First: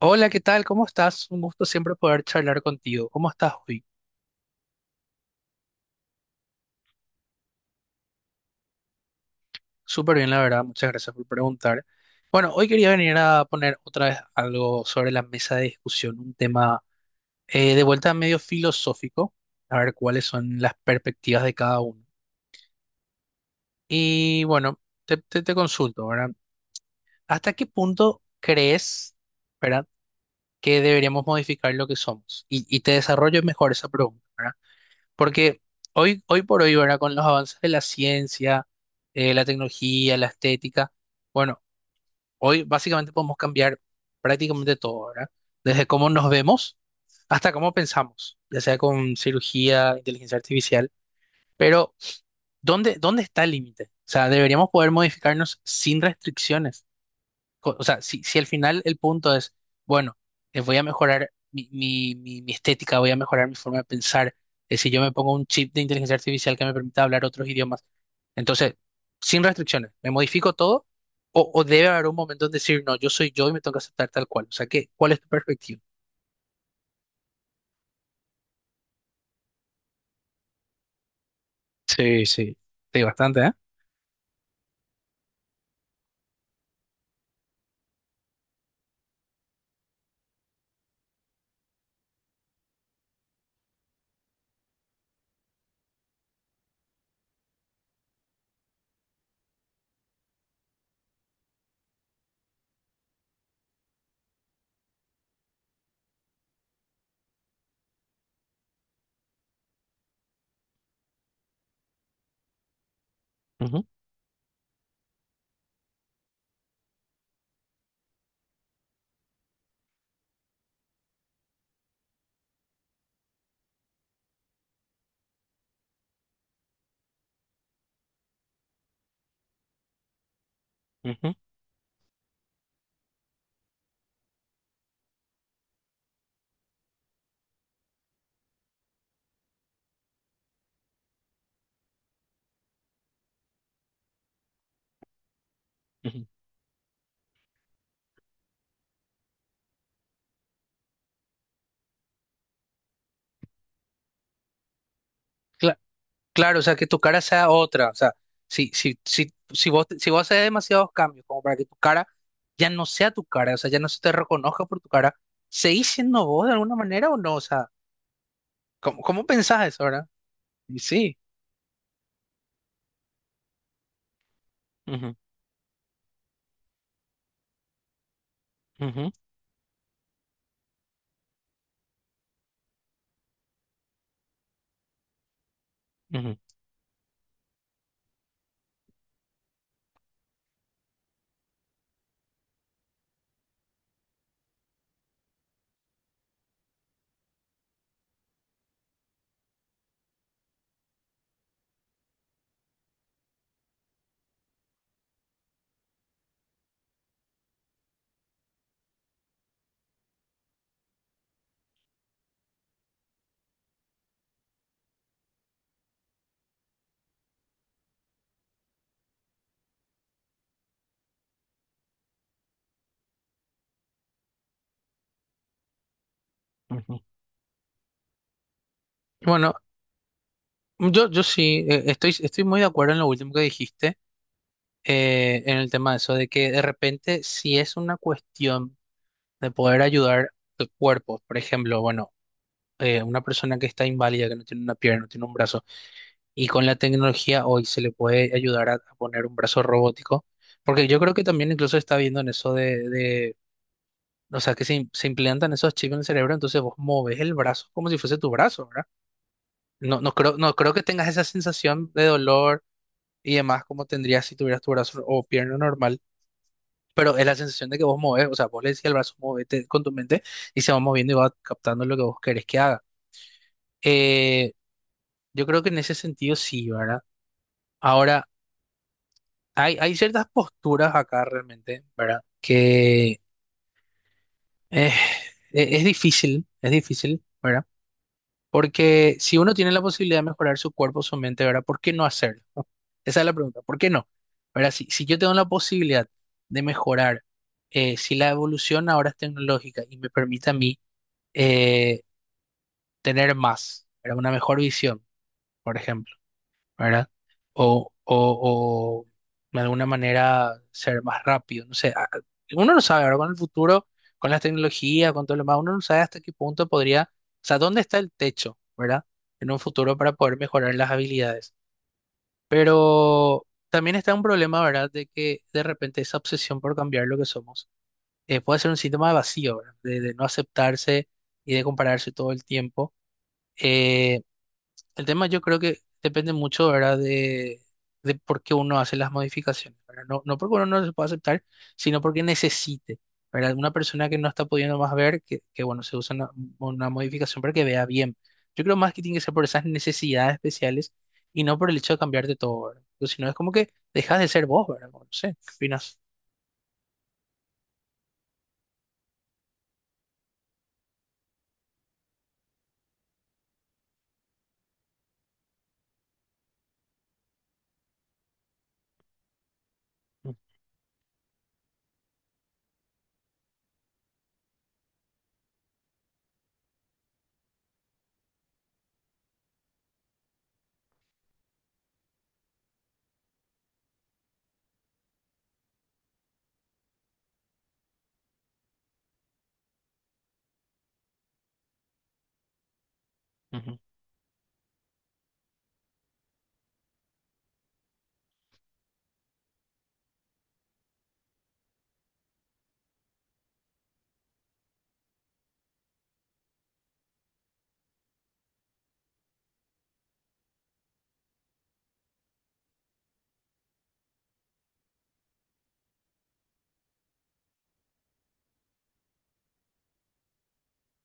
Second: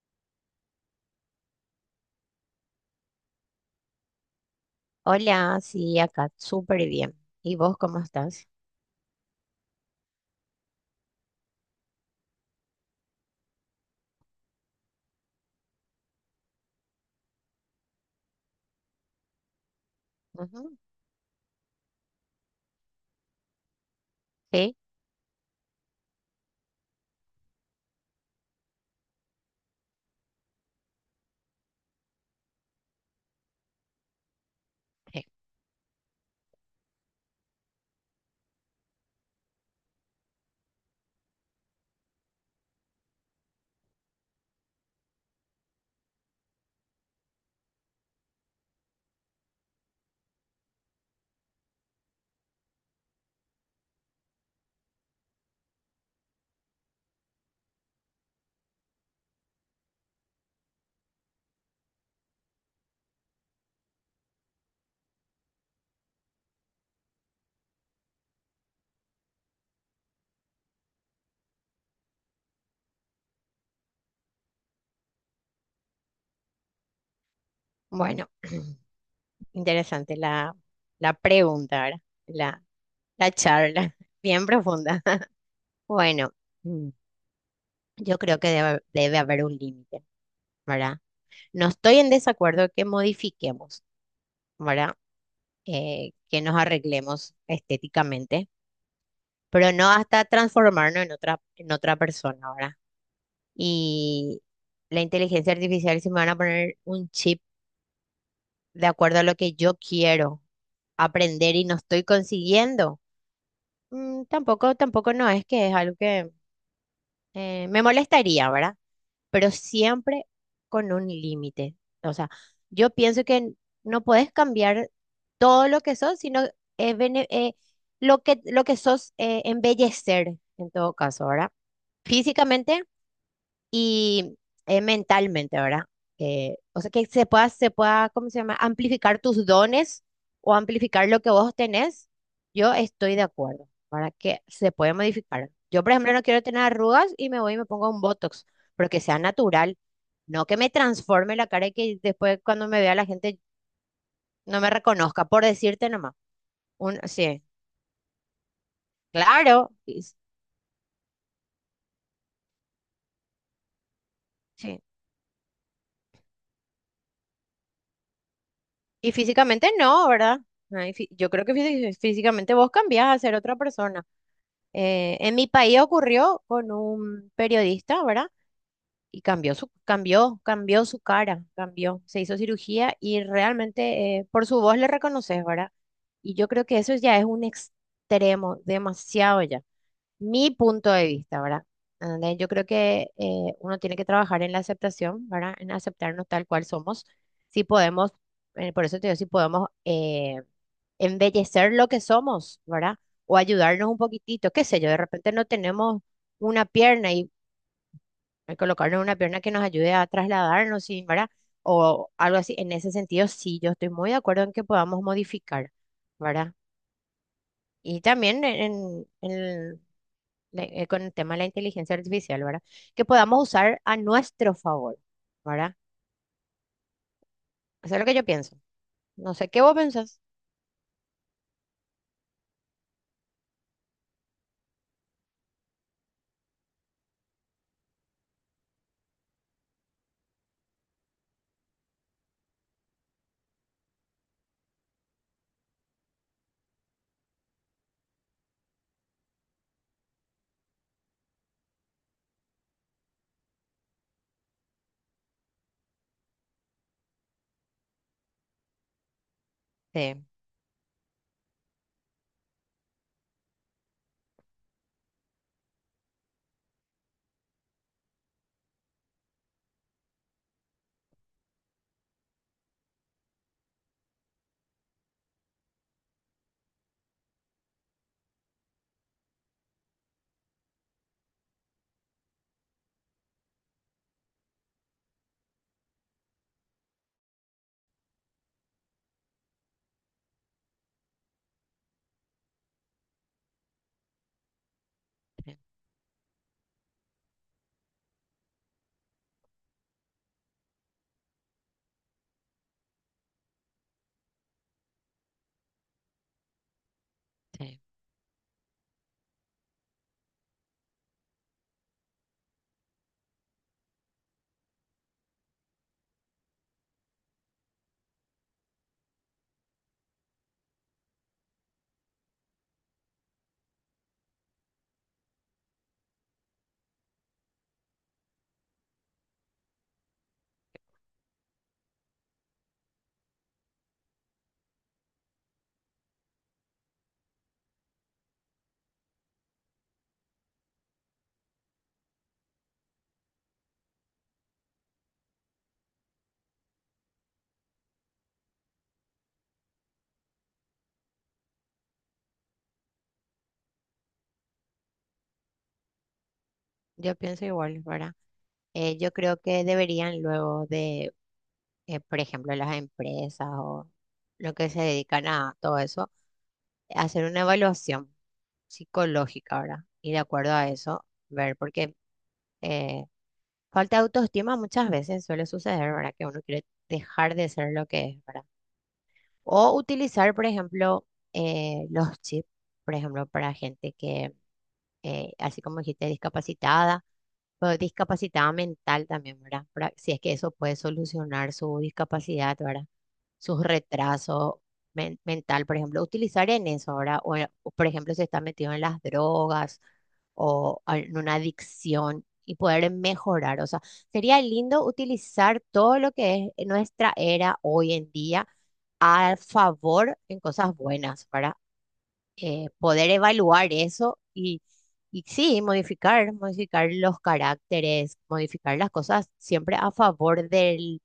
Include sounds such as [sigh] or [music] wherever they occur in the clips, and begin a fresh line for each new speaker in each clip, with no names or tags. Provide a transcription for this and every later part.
Hola, ¿qué tal? ¿Cómo estás? Un gusto siempre poder charlar contigo. ¿Cómo estás hoy?
Hola, sí, acá, súper bien. ¿Y vos cómo estás?
Súper bien, la verdad. Muchas gracias por preguntar. Bueno, hoy quería venir a poner otra vez algo sobre la mesa de discusión, un tema de vuelta medio filosófico, a ver cuáles son las
Ujú,
perspectivas de cada uno. Y
sí,
bueno, te consulto, ¿verdad? ¿Hasta qué punto crees, ¿verdad?, que deberíamos modificar lo que somos? Y te desarrollo mejor esa pregunta, ¿verdad?
sí.
Porque hoy por hoy, ¿verdad? Con los avances de la ciencia, la tecnología, la estética, bueno, hoy básicamente podemos cambiar prácticamente todo, ¿verdad? Desde cómo nos vemos hasta cómo pensamos, ya sea con cirugía, inteligencia artificial. Pero, ¿dónde está el límite? O sea, deberíamos poder modificarnos sin restricciones o sea, si al final el punto es, bueno, voy a mejorar mi estética, voy a mejorar mi forma de pensar, si yo me pongo un chip de inteligencia artificial que me permita hablar otros idiomas, entonces, sin restricciones, ¿me modifico todo? O debe haber un momento en decir, no, yo soy yo y me tengo que aceptar tal cual. O sea, ¿qué, cuál es tu perspectiva?
Bueno, interesante la pregunta, ¿verdad?
Sí, sí,
La,
sí,
la
bastante, ¿eh?
charla, [laughs] bien profunda. [laughs] Bueno, mm, yo creo que debe haber un límite, ¿verdad? No estoy en desacuerdo que modifiquemos, ¿verdad? Que nos arreglemos estéticamente, pero no hasta transformarnos en otra persona, ¿verdad? Y la inteligencia artificial, si me van a poner un chip, de acuerdo a lo que yo quiero aprender y no estoy consiguiendo,
Ujú,
tampoco no es que es algo que me molestaría, ¿verdad? Pero siempre con un límite. O sea, yo pienso que no puedes cambiar todo lo que sos, sino eh, bene- eh, lo lo que sos, embellecer en todo caso,
ujú,
¿verdad? Físicamente y mentalmente, ¿verdad? O sea, que se pueda, ¿cómo se llama? Amplificar tus dones o amplificar lo que vos tenés, yo estoy de acuerdo, para que se puede modificar. Yo, por ejemplo,
ujú.
no quiero tener arrugas y me voy y me pongo un Botox, pero que sea natural, no que me transforme la cara y que después cuando me vea la gente no me reconozca, por
Cla-
decirte nomás.
Claro, o sea, que tu cara
Sí,
sea otra. O sea, si, si, si, si
claro,
vos, si vos haces demasiados cambios como para que tu cara ya no sea tu cara, o sea, ya no se te reconozca por
sí.
tu cara, ¿seguís siendo vos de alguna manera o no? O sea, ¿cómo,
Y
cómo pensás
físicamente
eso ahora?
no, ¿verdad?
Y
Ay,
sí.
yo creo que físicamente vos cambiás a ser otra persona.
Ujú,
En mi país ocurrió con un periodista, ¿verdad?
ujú,
Y cambió su cara, cambió, se hizo cirugía y realmente por su voz le reconoces, ¿verdad? Y
ujú,
yo creo que eso ya es un extremo, demasiado ya mi punto de vista, ¿verdad? ¿Entendés? Yo creo que uno tiene que trabajar en la aceptación, ¿verdad? En aceptarnos tal cual somos. Si podemos, por eso te digo, si podemos embellecer lo que somos, ¿verdad? O ayudarnos un poquitito, qué sé yo, de repente no tenemos una pierna y colocarnos una pierna que nos ayude a trasladarnos, sí, ¿verdad? O algo así. En ese sentido, sí, yo estoy muy de acuerdo en que podamos modificar, ¿verdad? Y también con el tema de la inteligencia artificial, ¿verdad? Que podamos usar a nuestro favor, ¿verdad?
ujú.
Eso es lo que yo pienso. No sé
Bueno,
qué vos pensás.
yo sí, estoy muy de acuerdo en lo último que dijiste, en el tema de eso, de que de repente si es una cuestión de poder ayudar a cuerpos, por ejemplo, bueno. Una persona que está inválida, que no tiene una pierna, no tiene un brazo, y con la tecnología hoy se le puede ayudar a poner un brazo robótico, porque yo creo que también incluso está viendo en eso de o sea, que se, se implantan esos chips en el cerebro, entonces vos moves el brazo como si fuese tu brazo, ¿verdad? No, no
Sí,
creo, no creo que tengas esa sensación de dolor y demás como tendrías si tuvieras tu brazo o pierna normal. Pero es la sensación de que vos moves, o sea, vos le decís al brazo, movete con tu mente y se va moviendo y va captando lo que vos querés que haga. Eh, Yo creo que en ese sentido sí, ¿verdad? Ahora, hay ciertas posturas acá realmente, ¿verdad? Que eh, es difícil, ¿verdad? Porque si uno tiene la posibilidad de mejorar su cuerpo, su mente, ¿verdad? ¿Por qué no hacerlo? [laughs] Esa es la pregunta, ¿por qué no? ¿Verdad? Si yo tengo la posibilidad de mejorar, si la evolución ahora es tecnológica y me permite a mí eh, tener más, ¿verdad? Una mejor visión, por ejemplo, ¿verdad?
sí.
O de alguna manera ser más rápido, no sé, uno no sabe, ¿verdad? Con el futuro, con las tecnologías, con todo lo demás, uno no sabe hasta qué punto podría, o sea, dónde está el techo, ¿verdad? En un futuro para poder mejorar las habilidades. Pero también está un problema, ¿verdad? De que de repente esa obsesión por cambiar lo que somos puede ser un síntoma de vacío, ¿verdad? De no aceptarse y de compararse todo el tiempo. Eh, el tema yo creo que depende mucho, ¿verdad? De por qué uno hace las modificaciones, ¿verdad? No porque uno no se pueda aceptar, sino porque necesite, ¿verdad? Una persona que no está pudiendo más ver, que bueno, se usa una modificación para que vea bien. Yo creo más que tiene que ser por esas necesidades especiales y no por el hecho de cambiarte todo, ¿verdad? Porque si no es como que dejas de ser vos, ¿verdad? Bueno, no sé, ¿qué opinas?
Yo pienso igual, ¿verdad? Yo creo que deberían, por ejemplo, las empresas o lo que se dedican a todo eso, hacer una evaluación psicológica, ¿verdad? Y de
Mm,
acuerdo a eso, ver, porque eh, falta de autoestima muchas veces suele suceder, ¿verdad? Que uno quiere dejar de ser lo que es, ¿verdad? O utilizar, por ejemplo, los chips, por ejemplo, para gente que, así como dijiste, discapacitada, o discapacitada mental también, ¿verdad? Si es que eso puede solucionar su discapacidad, ¿verdad? Sus
ujú.
retrasos mental, por ejemplo, utilizar en eso, ¿verdad? O, por ejemplo, si está metido en las drogas en una adicción y poder mejorar. O sea, sería lindo utilizar todo lo que es nuestra era hoy en día a favor en cosas buenas, para poder evaluar eso y sí, modificar los caracteres, modificar las cosas siempre a favor del,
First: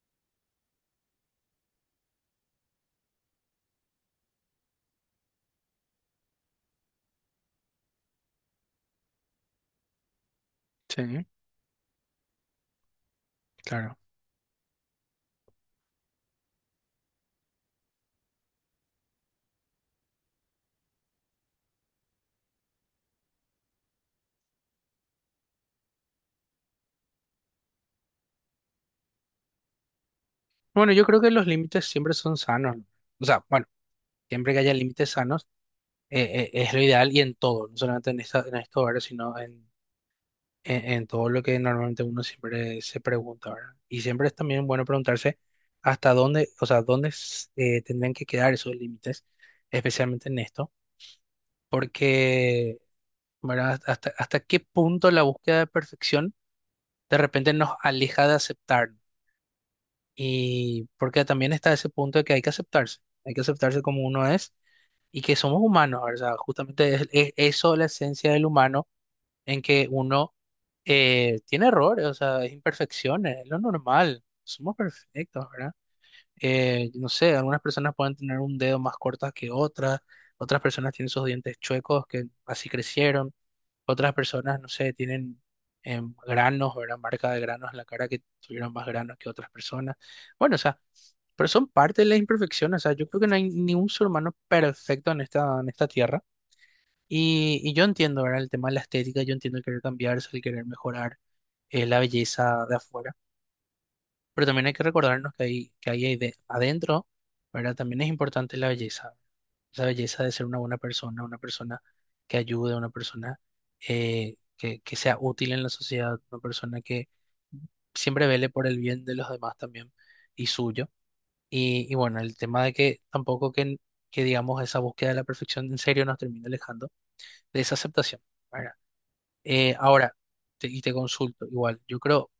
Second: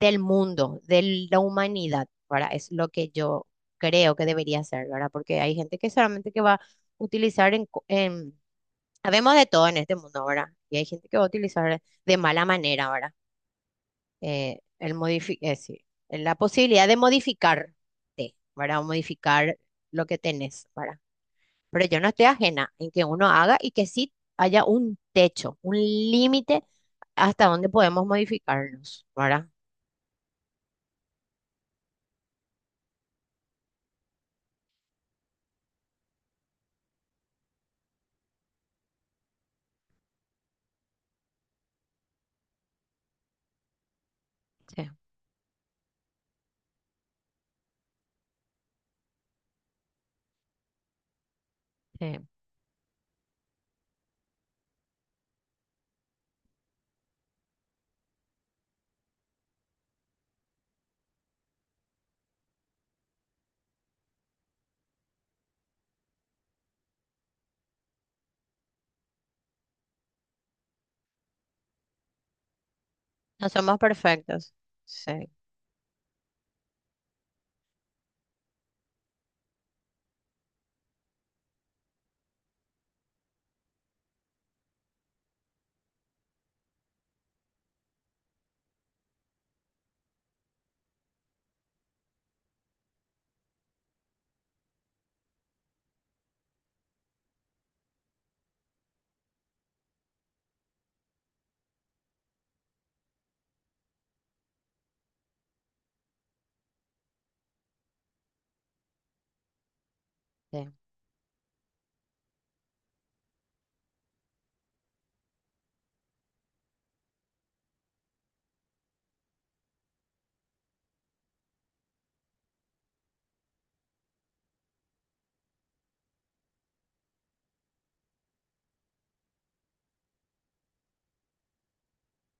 del mundo, de la humanidad, para. Es lo que yo creo que debería ser, ¿verdad? Porque hay gente que solamente que va a utilizar sabemos de todo en este mundo, ¿verdad? Y hay gente que va
Sí,
a utilizar de mala manera, ¿verdad?
claro.
Sí, la posibilidad de modificarte, ¿verdad? O modificar lo que tenés, ¿verdad? Pero yo no estoy ajena en que uno haga y que sí haya un techo, un límite hasta donde podemos modificarnos, ¿verdad?
Bueno, yo creo que los límites siempre son sanos, ¿no? O sea, bueno, siempre que haya límites sanos. Es lo ideal y en todo, no solamente en esta, en estos horarios, sino en todo lo que normalmente uno siempre se pregunta, ¿verdad? Y siempre es también bueno
Sí,
preguntarse hasta dónde, o sea, dónde tendrían que quedar esos límites, especialmente en esto,
sí.
porque, ¿verdad? Hasta qué punto la búsqueda de perfección de repente nos aleja de aceptar, ¿no? Y porque también está ese punto de que hay que aceptarse como uno es y que somos humanos, ¿verdad? Justamente es eso la esencia del humano en que uno tiene errores, o sea, es imperfecciones, es
No
lo
somos
normal,
perfectos.
somos
Sí,
perfectos, ¿verdad? No sé, algunas personas pueden tener un dedo más corto que otras, otras personas tienen sus dientes chuecos que así crecieron, otras personas, no sé, tienen granos, ¿verdad? Marca de granos en la cara que tuvieron más granos que otras personas. Bueno, o sea, pero son parte de las imperfecciones, o sea, yo creo que no hay ningún ser humano perfecto en esta tierra. Y yo entiendo, ¿verdad? El tema de la estética, yo entiendo el querer cambiarse, el querer mejorar la belleza de afuera, pero también hay que recordarnos que hay ahí adentro, ¿verdad? También es importante la belleza, esa belleza de ser una
sí.
buena persona, una persona que ayude, una persona que sea útil en la sociedad, una persona que siempre vele por el bien de los demás también y suyo. Y bueno, el tema de que tampoco que, que digamos esa búsqueda de la perfección en serio nos termine alejando de esa aceptación, ¿verdad? Ahora, y te consulto, igual,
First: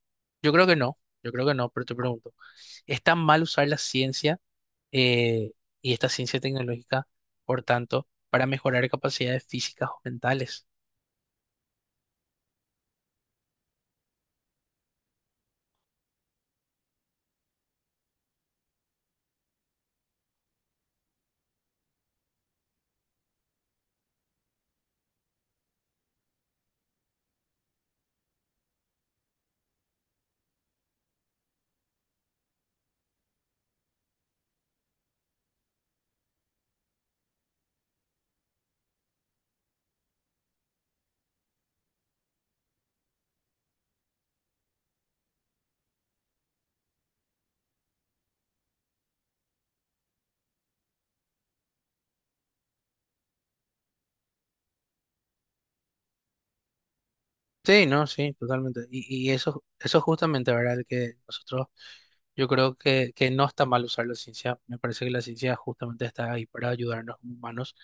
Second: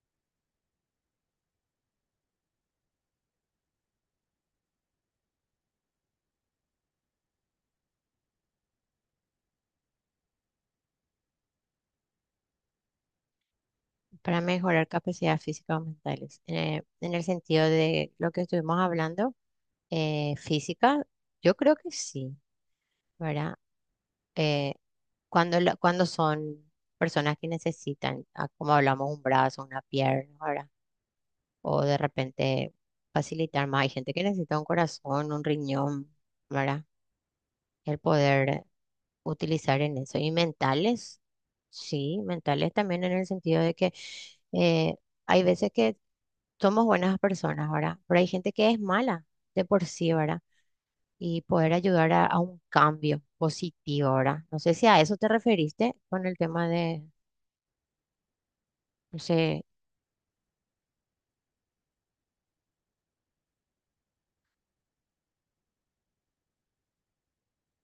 yo creo que no, yo creo que no, pero te pregunto, ¿es tan mal usar la ciencia eh, y esta ciencia tecnológica, por tanto, para mejorar capacidades físicas o mentales?
Para mejorar capacidades físicas o mentales. En el sentido de lo que estuvimos hablando, física, yo creo que sí, ¿verdad? Eh, cuando son personas que necesitan, ah, como hablamos, un brazo, una pierna, ¿verdad? O de repente facilitar más. Hay gente que necesita un corazón, un riñón, ¿verdad? El poder utilizar en eso. Y mentales, sí, mentales también en el sentido de que eh, hay veces que somos buenas personas, ¿verdad? Pero hay gente que es mala de por sí, ¿verdad? Y poder ayudar a un cambio positivo, ¿verdad? No sé si a eso te referiste con el tema de.
Sí, no, sí, totalmente. Y eso,
Sí,
eso justamente, ¿verdad? Que nosotros Yo creo que no está mal usar la ciencia. Me parece que la ciencia justamente está ahí para ayudarnos como humanos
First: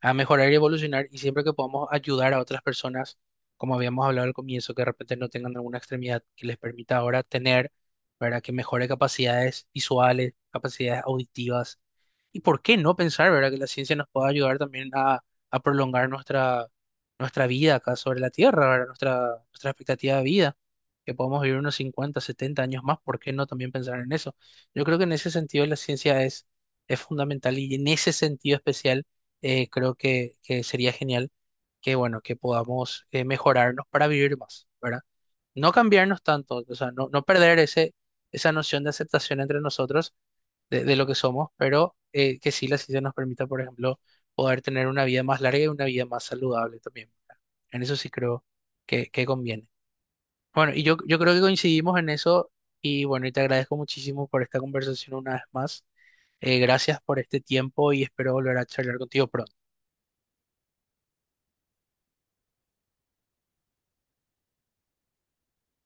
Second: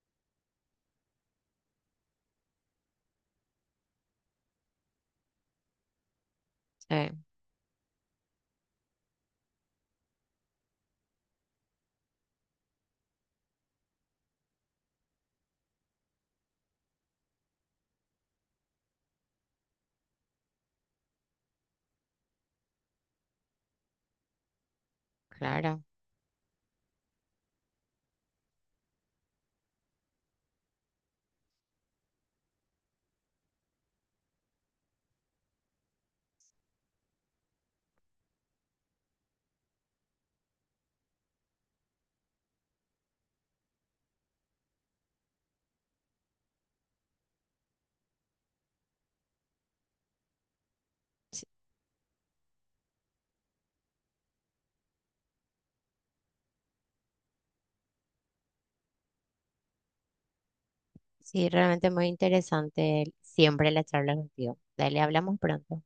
a mejorar y evolucionar. Y siempre que podamos ayudar a otras personas, como habíamos hablado al comienzo, que de repente no tengan alguna extremidad que les permita
sí,
ahora tener, para que mejore capacidades visuales, capacidades auditivas. ¿Y por qué no pensar, verdad, que la ciencia nos pueda ayudar también a prolongar nuestra, nuestra vida acá sobre la Tierra, ¿verdad? Nuestra, nuestra expectativa de vida? Que podamos vivir unos 50 o 70 años más, ¿por qué no también pensar en eso? Yo creo que en ese sentido la
claro.
ciencia es fundamental y en ese sentido especial creo que sería genial que, bueno, que podamos mejorarnos para vivir más, ¿verdad? No cambiarnos tanto, o sea, no perder ese, esa noción de aceptación entre nosotros de lo que somos, pero que sí la ciencia nos permita, por ejemplo, poder tener una vida más larga y una vida más saludable también, ¿verdad? En eso sí creo que conviene. Bueno, y yo creo que
Sí,
coincidimos en eso y bueno, y te agradezco muchísimo por esta conversación una vez más. Gracias por este tiempo y espero volver a charlar contigo pronto.
sí, realmente muy interesante siempre la charla contigo. Dale, hablamos pronto.